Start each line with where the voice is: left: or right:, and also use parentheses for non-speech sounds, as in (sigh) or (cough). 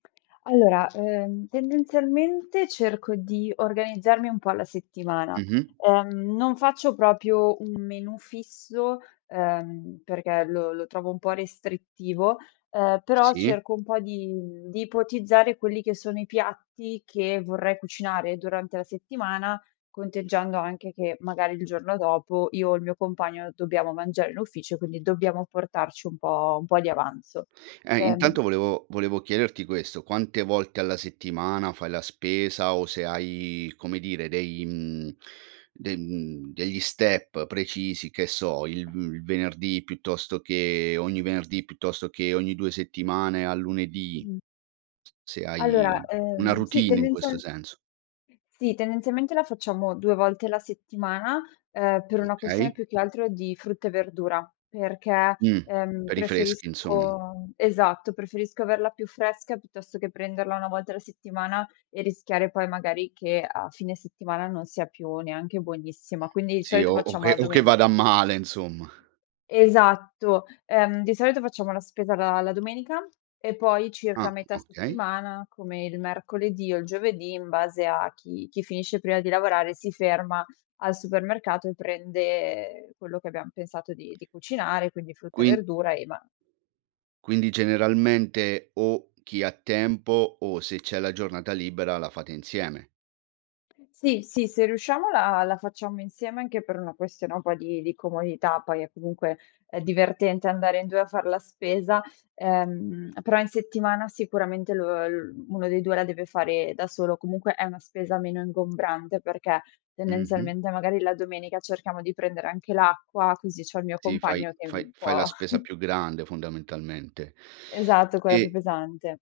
left: Allora, ehm, tendenzialmente, cerco di organizzarmi un po' alla settimana.
right: Mh-mh.
left: Ehm, non faccio proprio un menù fisso, ehm, perché lo lo trovo un po' restrittivo, ehm, però
right: Sì.
left: cerco un po' di di ipotizzare quelli che sono i piatti che vorrei cucinare durante la settimana, conteggiando anche che, magari, il giorno dopo io o il mio compagno dobbiamo mangiare in ufficio, quindi dobbiamo portarci un po' un po' di avanzo.
right: Ehm,
left: Ehm
right: intanto, volevo volevo chiederti questo, quante volte alla settimana fai la spesa o se hai, come dire, dei mhmm, de mhmm, degli step precisi, che so, il uhm, il venerdì piuttosto che ogni venerdì piuttosto che ogni 2 settimane al lunedì.
left: Mh.
right: S se
left: Allora,
right: hai una
left: ehm, sì,
right: routine in questo
left: tendenzial
right: senso.
left: (unintelligible) sì, tendenzialmente la facciamo 2 volte la settimana, ehm, per una questione
right: Okay.
left: più che altro di frutta e verdura, perché,
right: Mh,
left: ehm,
right: per i freschi,
left: preferisco
right: insomm
left: esatto, preferisco averla più fresca piuttosto che prenderla 1 volta alla settimana e rischiare poi, magari, che a fine settimana non sia più neanche buonissima, quindi i
right: Sì,
left: solito
right: o o
left: facciamo
right: che
left: la
right: o che
left: domen
right: vada a male, insomma.
left: Esatto. Ehm, di solito facciamo la spesa la la domenica e poi
right: Ah,
left: circa metà
right: okay.
left: settimana, come il mercoledì o il giovedì, in base a chi chi finisce prima di lavorare si ferma al supermercato e prende, ehm, quello che abbiam pensato di di cucinare, quindi frutta e
right: Qui
left: verdura e ma
right: Quindi, generalmente, o chi ha tempo o se c'è la giornata libera, la fate insieme?
left: Sì, sì, se riusciamo la la facciamo insieme, anche per una questione un po' di di comodità, poi è comunque, ehm, divertente andare in 2 a far la spesa, ehm, però in settimana sicuramente lo uhm, uno dei 2 la deve fare da solo. Comunque è una spesa meno ingombrante, perché,
right: Mh-mh.
left: tendenzialmente, magari la domenica cerchiamo di prendere anche l'acqua, così c'ho il mio
right: Sì, fai
left: compagno che è
right: fai
left: un
right: fai la
left: po'
right: spesa
left: (chuckles)
right: più grande, fondamentalmente.
left: Esatto, quella più
right: E
left: pesante.